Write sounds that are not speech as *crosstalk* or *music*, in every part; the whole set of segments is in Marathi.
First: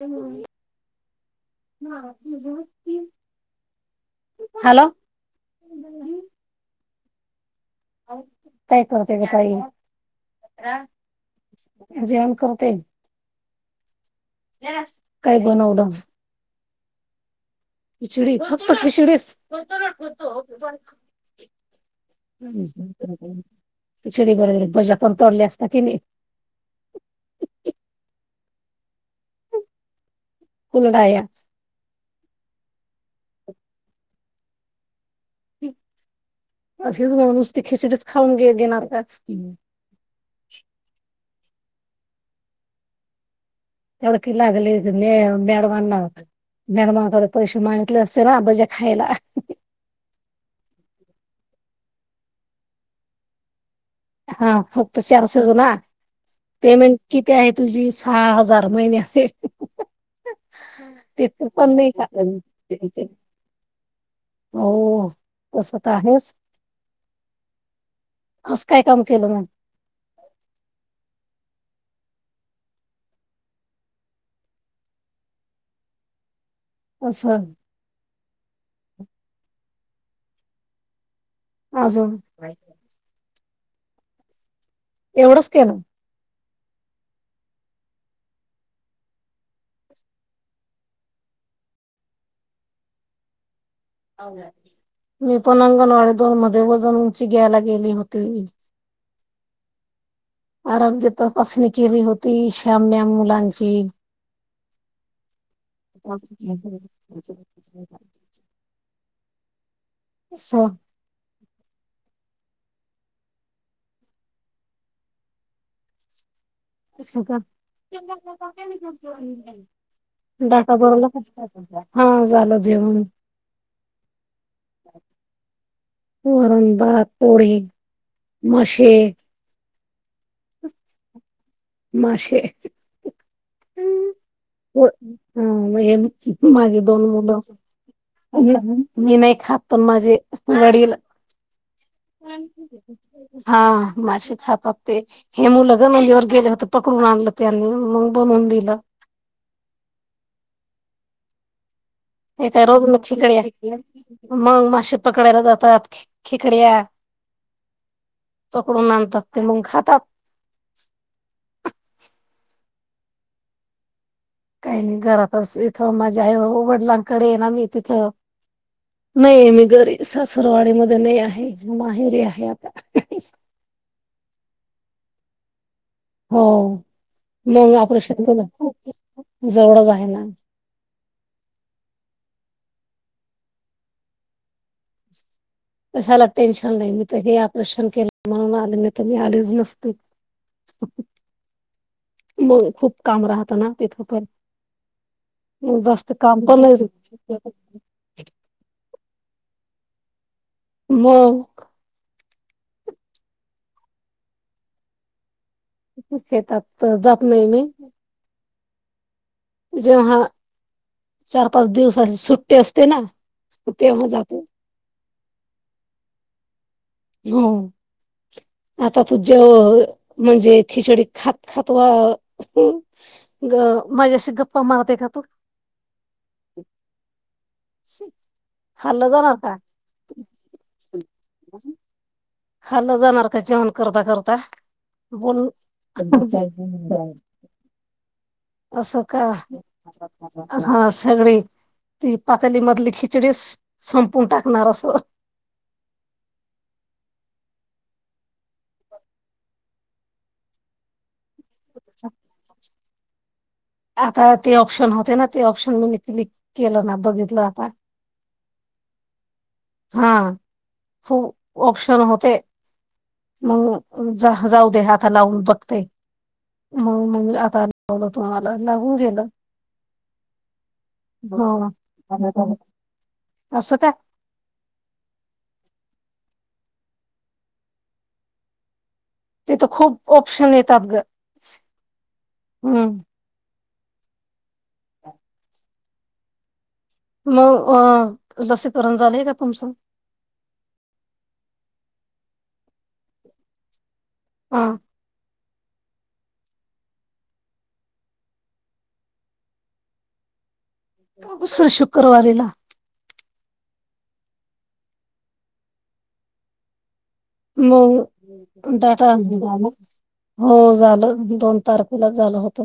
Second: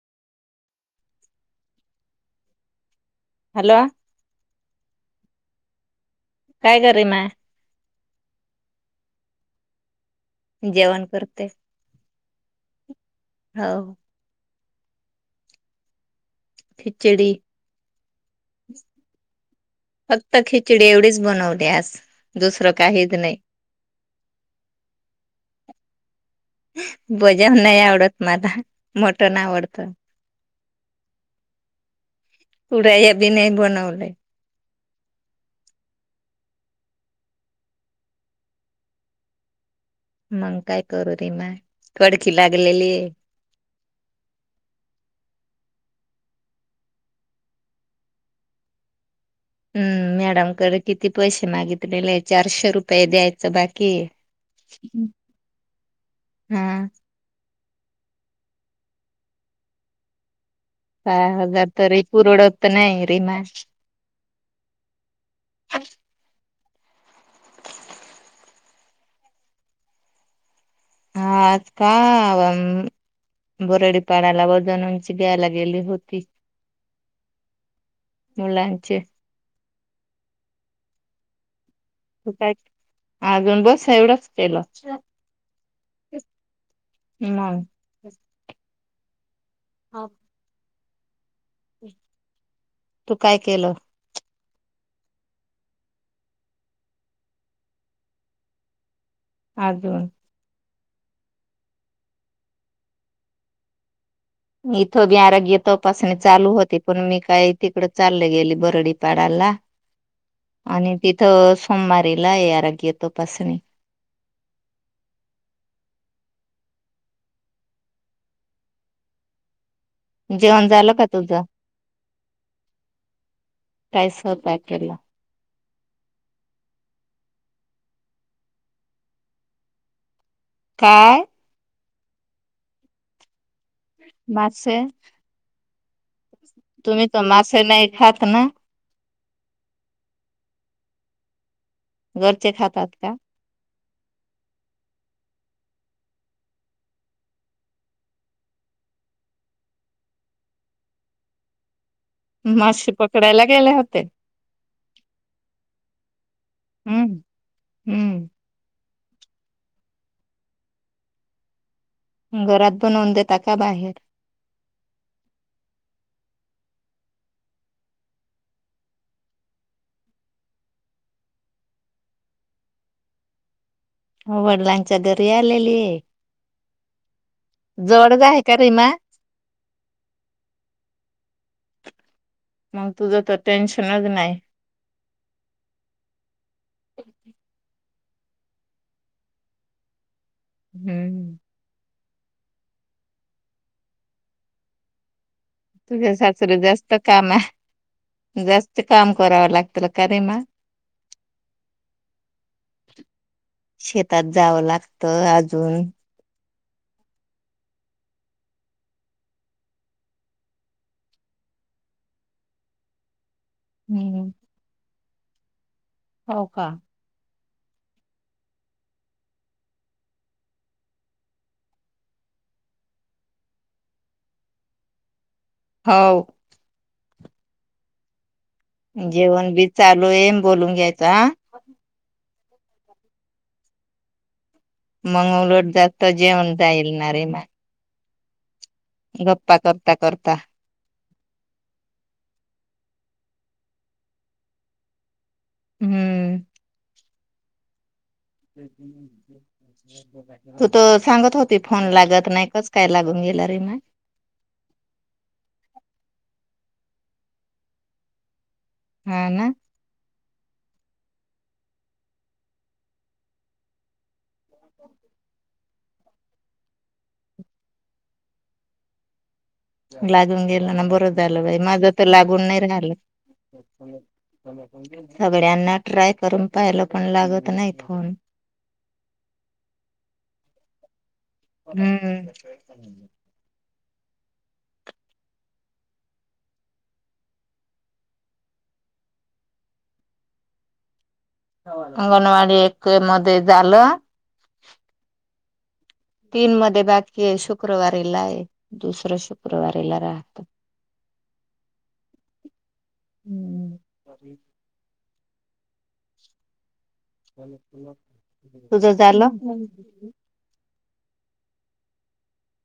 हज. हॅलो. *unintelligible* कररी म. काय करते ताई. जेवण करते जेवण करते हो. काय बनवल. खिचडी. खिचडी फक्त खिचडीच. फक्त खिचडी एवढीच बनवली आज दुसरं काहीच नाही खिचडी बरोबर भज्या पण तोडल्या असता की नाही बजाव नाही आवडत. मला मोटण आवडत. को लढाया. कुड बि नाही बनवले. नुस खिचिडीच खाऊन गे घेणार. मंग काय करोरी म. कडकी लागलेली. तेवढ की लागली मॅडमांना मॅडमांकडे पैसे मागितले असते ना बजे खायला. हम्म मॅडमकडे किती पैसे मागितलेले चारशे रुपये द्यायचं बाकी हा फक्त चारशेच ना हा पेमेंट किती आहे. तुझी सहा हजार महिने असे. सहा तथ हजार पण नाही तरी ख पुरवडत नाही रीमा हो तस तर आहेस. काय काम केलं म. हा आज का बोरडीपाड्याला वजणूंची द्यायला गेली होती. असं मुलांचे अजून ख बस एवढंच केल एवढंच के ना नाही ह तू काय केलं मी पण अंगणवाडी दोन मध्ये वजन उंची घ्यायला गेली होती अजून आरोग्य तर अससणी केली होती श्याम्य मुलांची इथं बी आरोग्य तपासणी चालू होती पण मी काय तिकड चालले गेली बरडी पाड बला स आणि तिथं ह मारी ला आराग्य तो पसणी अस का जेवण डाटा झालं का बरला तुझं हा झालंेवण काय स्वयंपाक केला वरण बग पोढी मसे काय मासेे हम् मासे हो हम् म माझी तुम्ही दोन तर मुलं मासे नाही खात ना मी नाही खात पण माझे वडील घरचे खातात का हा मासे खातातते हे मुल ग नंदीवर गेले होते पकडून आणलं त्यांनी मग बनवून दिलं हे काय रोज मासे म खिकड्या पकडायला गेले होते मग मशी पकडायला जातात खिकड्या हम्म हम्म पकडून ात ते मग खातात घरात बनवून देता का बाहेर काही नाही घरातच इथं माझ्या वडिलांकडे ना मी तिथं नाही आहे मी घरी सासरवाडी मध्ये नाही आहे माहेरी आहे आता हो वडलांच्या घरी आलेली आहे हो मग जवळच ऑपरेशन आहे का रीमा जवढंच आहे ना मग तुझं तर टेन्शनच नाही कशाला टेन्शन नाही मी तर हे ऑपरेशन केलं म्हणून आले नाही तर मी आलेच नसते हम्म मग खूप काम राहतं ना तिथं पण जास्त तुझ्या काम सासरे पण नाही जास्त काम आहे जास्त काम करावं लागत काे म मग शेतात जावं लागतं आज त येतात तर जप नाही मी जेव्हा चार पाच दिवस सुट्टी असते ना हो तेव्हा हम्म जातो हो का हो आता तू जेव म्हणजे खिचडी खात खातवा ग माझ्याशी गप्पा मारते का तू हो शिक जेवण बी चालू येम बोलून घ्यायच हा खाल्लं जाणार का जेवण करता करता बोल मंगलोट जातत जेवण जाईलणार रे म अशो का करता हा सगळी ती पातली मधली खिचडी संपून टाकणार अस हम्म त तर सांगत होती फोन लागत नाही काच काय लागून गेला रे म आता ते ऑप्शन होते ना ते ऑप्शन म्हणजे क्लिक केलं ना बघितलं आपण हा ना हा खूप ऑप्शन होते मग जाऊ दे आता लावून बघते मग मग आता लावलं तुम्हाला लावून गेलं लागून गेल ना बरं झालं बाई हो माझ तर लागून नाही राहिलं असं का सगळ्यांना ट्राय करून पाहिलं पण लागत नाही फोन तेथ खूप ऑप्शन येतात ग हम्म हम्म मग अ लसीकरण झालेय का तुमचं अंगणवाडी एक मध्ये झालं हा तीन मध्ये बाकी आहे शुक्रवारीला आहे दुसरं शुक्रवारीला राहत सर शुक्रवारीला अरी मग तुझं दाटा झालं हो झालं दोन तारखेला झाल होत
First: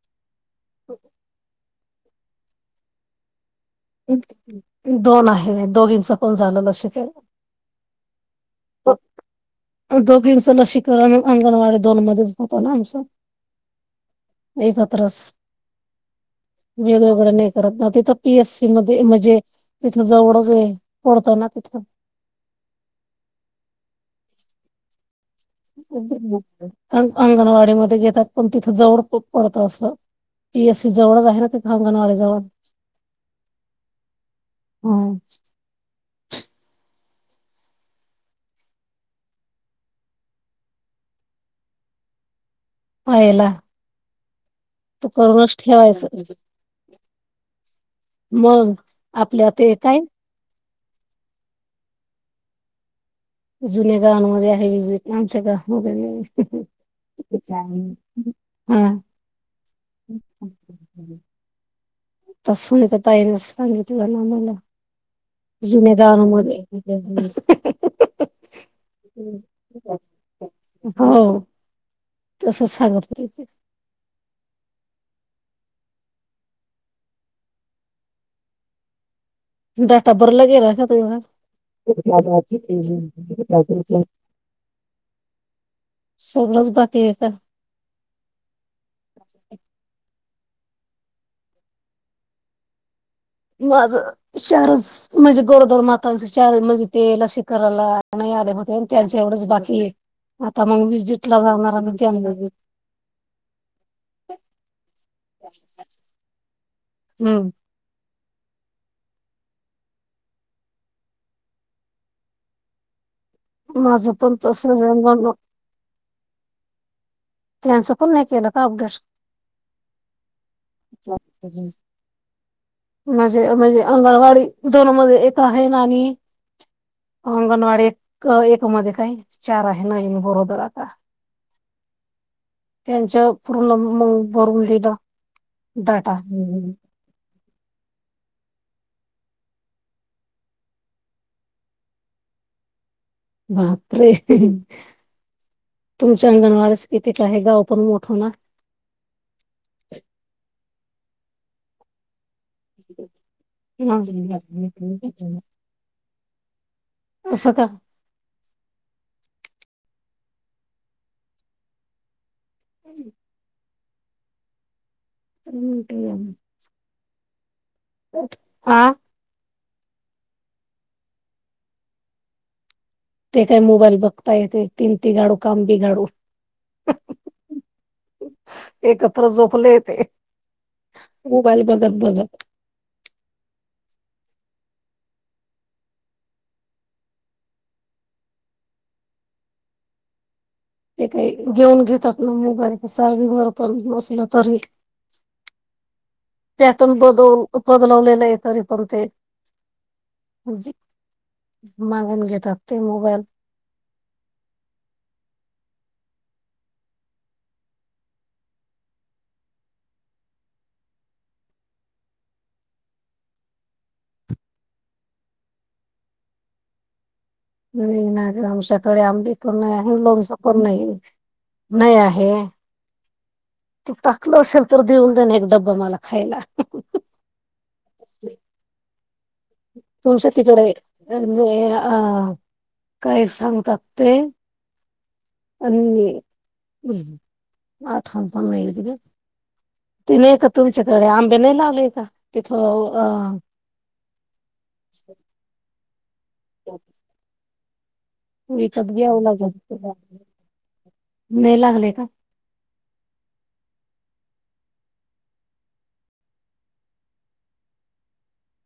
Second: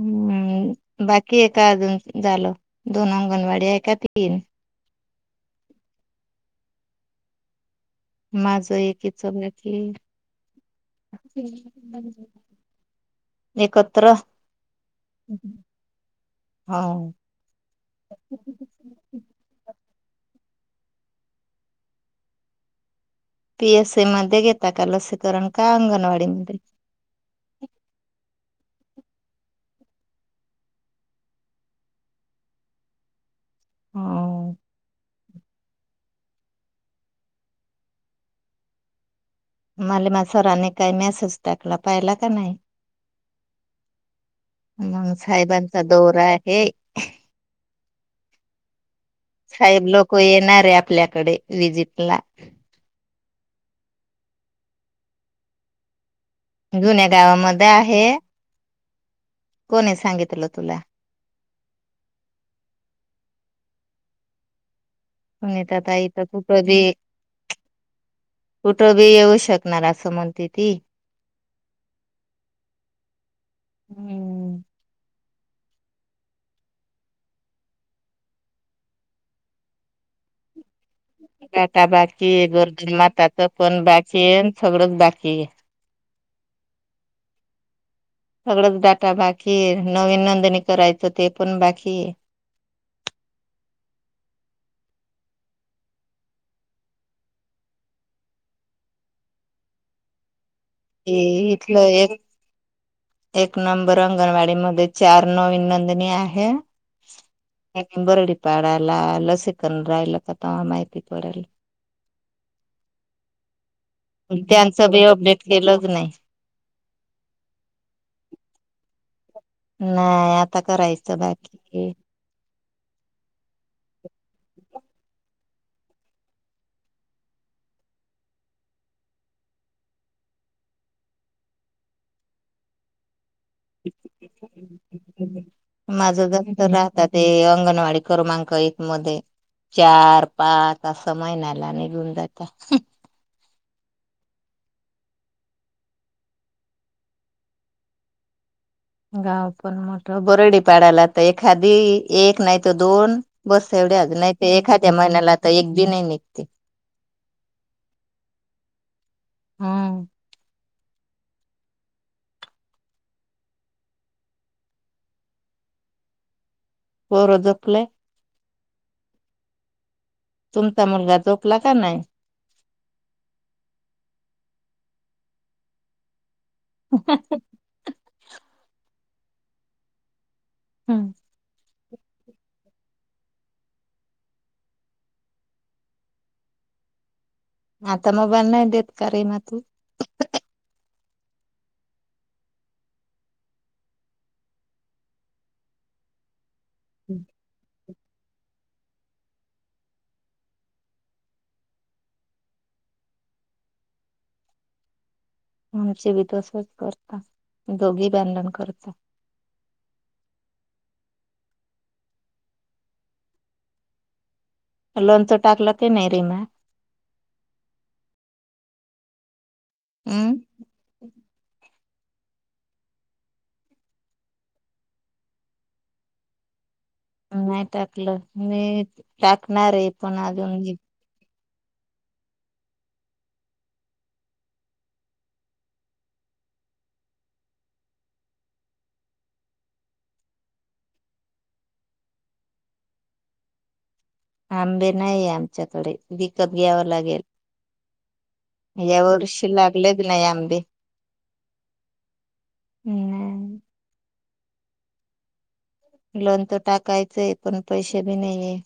हम्म बाकी एका अजून. झालं, दोन अंगणवाडी आहे का तीन दोन आहे, दोघींच पण झालं लग्न. अ का माझं एकीच बाकी आहे. दोघींच लशीकरण अंगणवाडी दोन मध्येच होतो ना आमच, एकत्र एकत्रच हो वेगवेगळं नाही करत तिथ पीएस सी मध्ये म्हणजे तिथं जवळच आहे, पडत ना तिथं पीएस ए मध्ये गेता कालास अंगणवाडी मध्ये घेतात. पण तिथं जवळ पडतं असं पीएससी जवळच आहे, ना ते अंगणवाडी जवळ. मध्ये हम् मले मा सरांने काही मेसेज टाकला, पाहिला का नाही. पायला. मग साहेबांचा दौरा आहे, मग आपल्या ते साहेब काय लोक येणारे आप आपल्याकडे विजिट ला. जुन्या गावांमध्ये आहे वि्हजिट आमच्या गावा मध्ये नाहीए. जुन्या गावामध्ये आहे, हा कोणी सांगितलं तुला. सुनीता ताईन सांगित तुझला आम्हाला सुनीता जुने ताई तर गावा मध्ये कुठं बी कुठं बी येऊ शकणार असं म्हणते ती हो तस सांगत हम्म. टबरलागेला काटा बाकी गरजन माताचं पण बाकी सगळंच बाकी. सगळच बात आहेेत. सगळंच बटा भाकीर नवीन आणि करायचं ते पण बाकी आहे. माझ चारच म्हणजे गोरदर मातांचे चार म्हणजे ते लसी करायला नाही आले होते त्यांच एवढंच बाकीए इथलं एक बी. एक नंबर अंगणवाडी मध्ये चार नवीन नंदनी आहे, हम्म नंबर पाडाला लसीकरण राहिल का तवा माहिती पडल. माझं पण तसच त्यांचं बी अपडेट केलंच नाही. त्यांचं पण नाही केलं का अपडेट नाही आता करायचं बाकी. मजे म्हणजे अंगणवाडी दोन मध्ये एक आहे ना आणि अंगणवाडी एक एक मध्ये काही चार आहे ना बरोदरा आ का त्यांचं पूर्ण मग बरून दिलं डाटा. माझं दफ्तर राहतात ते अंगणवाडी क्रमांक एक मध्ये चार पाच अस महिन्याला निघून जात. बापरे तुमच्या अंगणवारस किती का आहे गाव पण मोठं ना. गाव पण मोठ बरडी पाडायला तर एखादी एक नाही तर दोन बस एवढ्याच नाहीत एखाद्या महिन्याला आ तर असं एक ब नाही निघते का? हम् हम् हम् ते पररत प्ले आं तुमचा मुलगा चोकला का नाही ते काय मोबाईल बघता येत तीम ती गाडू कामबी गाडू ह एकत्र झोपले ते हो बघत बघत हता मोबाल नाही देत करी ना तू ते काही घेऊन घेतात ना म बारी सार विवरर पण बसलं तरी पॅटर्न बद बदलवले त पण ते मागून घेतात ते मोबाईल आमचे बी तसच करता दोघी बांडण करत लोन तो टाकलं की नाही रिमा नाही नाही आमश ोडे आंब प नाही आहे लोकस हम्म पण नाही नाही आहे तू टाकलं असेल तर देऊन देण एक डब्बा मला खायला नाही टाकलं मी टाकणार आहे पण तुमच्या अजून तिकडे अ काय सांगतात ते आणि आठवण पण नाहील त ते नाही का तुमच्याकडे आंबे नाही लावलेय का तिथ अ आंबे नाहीय आमच्याकडे विकत घ्यावं लागेल क कप या घ ला वर्षी लागलेच नाही आंबे. म लागले का नाही लोन तर टाकायचं आहे पण पैसे बी नाहीये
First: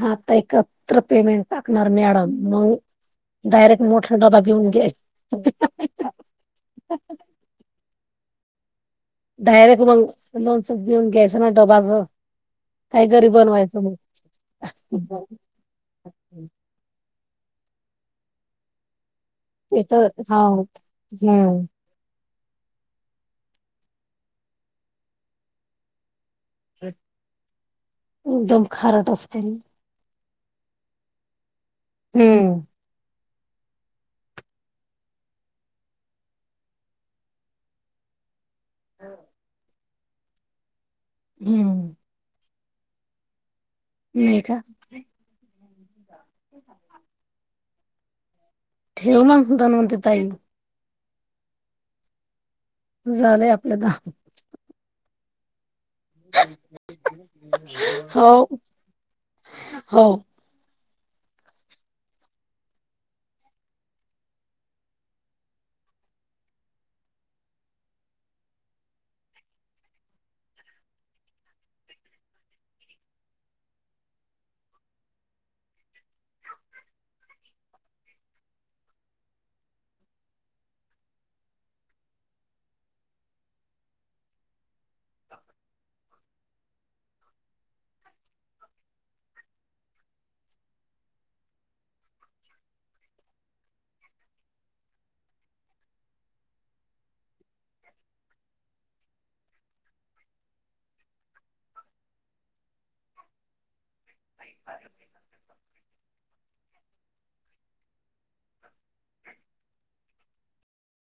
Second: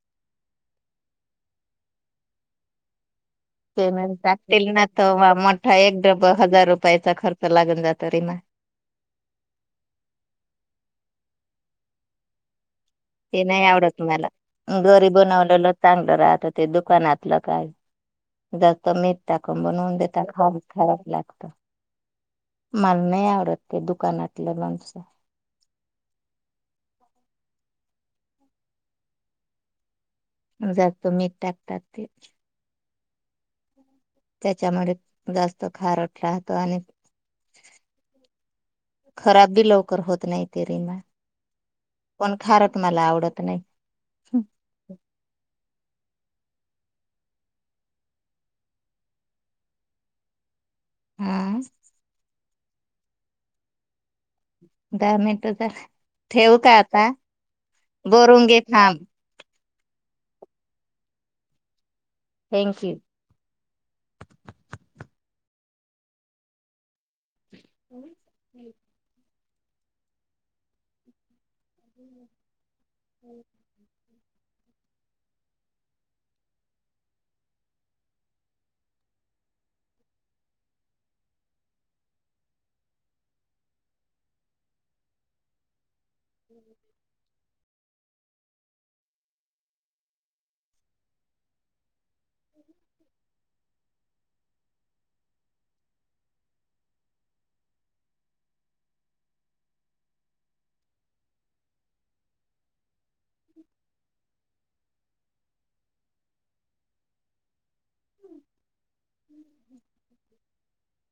हाता एकत्र पेमेंट टाकणार मॅडम मग डायरेक्ट मोठा पेमेंट डबा टाकतील घेऊन ना तर मोठा एक घ्यायचा डब हजार रुपयाचा खर्च लागून जातो तरीमा डायरेक्ट मग लोन स ग्यास ना डबा काही घरी ते नाही बनवायचं मग आवडत मला घरी बनवलेलं चांगलं राहतं ते दुकानात लं काय जास्त मी त्या क ते बनून तर देता खाऊ हाव खराब लागतो हम्म मला नाही आवडत ते दुकानातलं लणच एकदम खारट असतेनी जतो मीठ टाक प ते हम्म त्याच्यामुळे जास्त खारट राहतो आणि खराब बी लवकर होत नाही ते रिमा हम्म खारत मला आवडत नाही म का ठी आहे ठेव मगतन म्हते ताई हम्म झालंय आपल्याला दहा मिनटचा ठेव का आता हो बोरुंगी फांब हो थँक यू हो ह् हम् ह हम हम्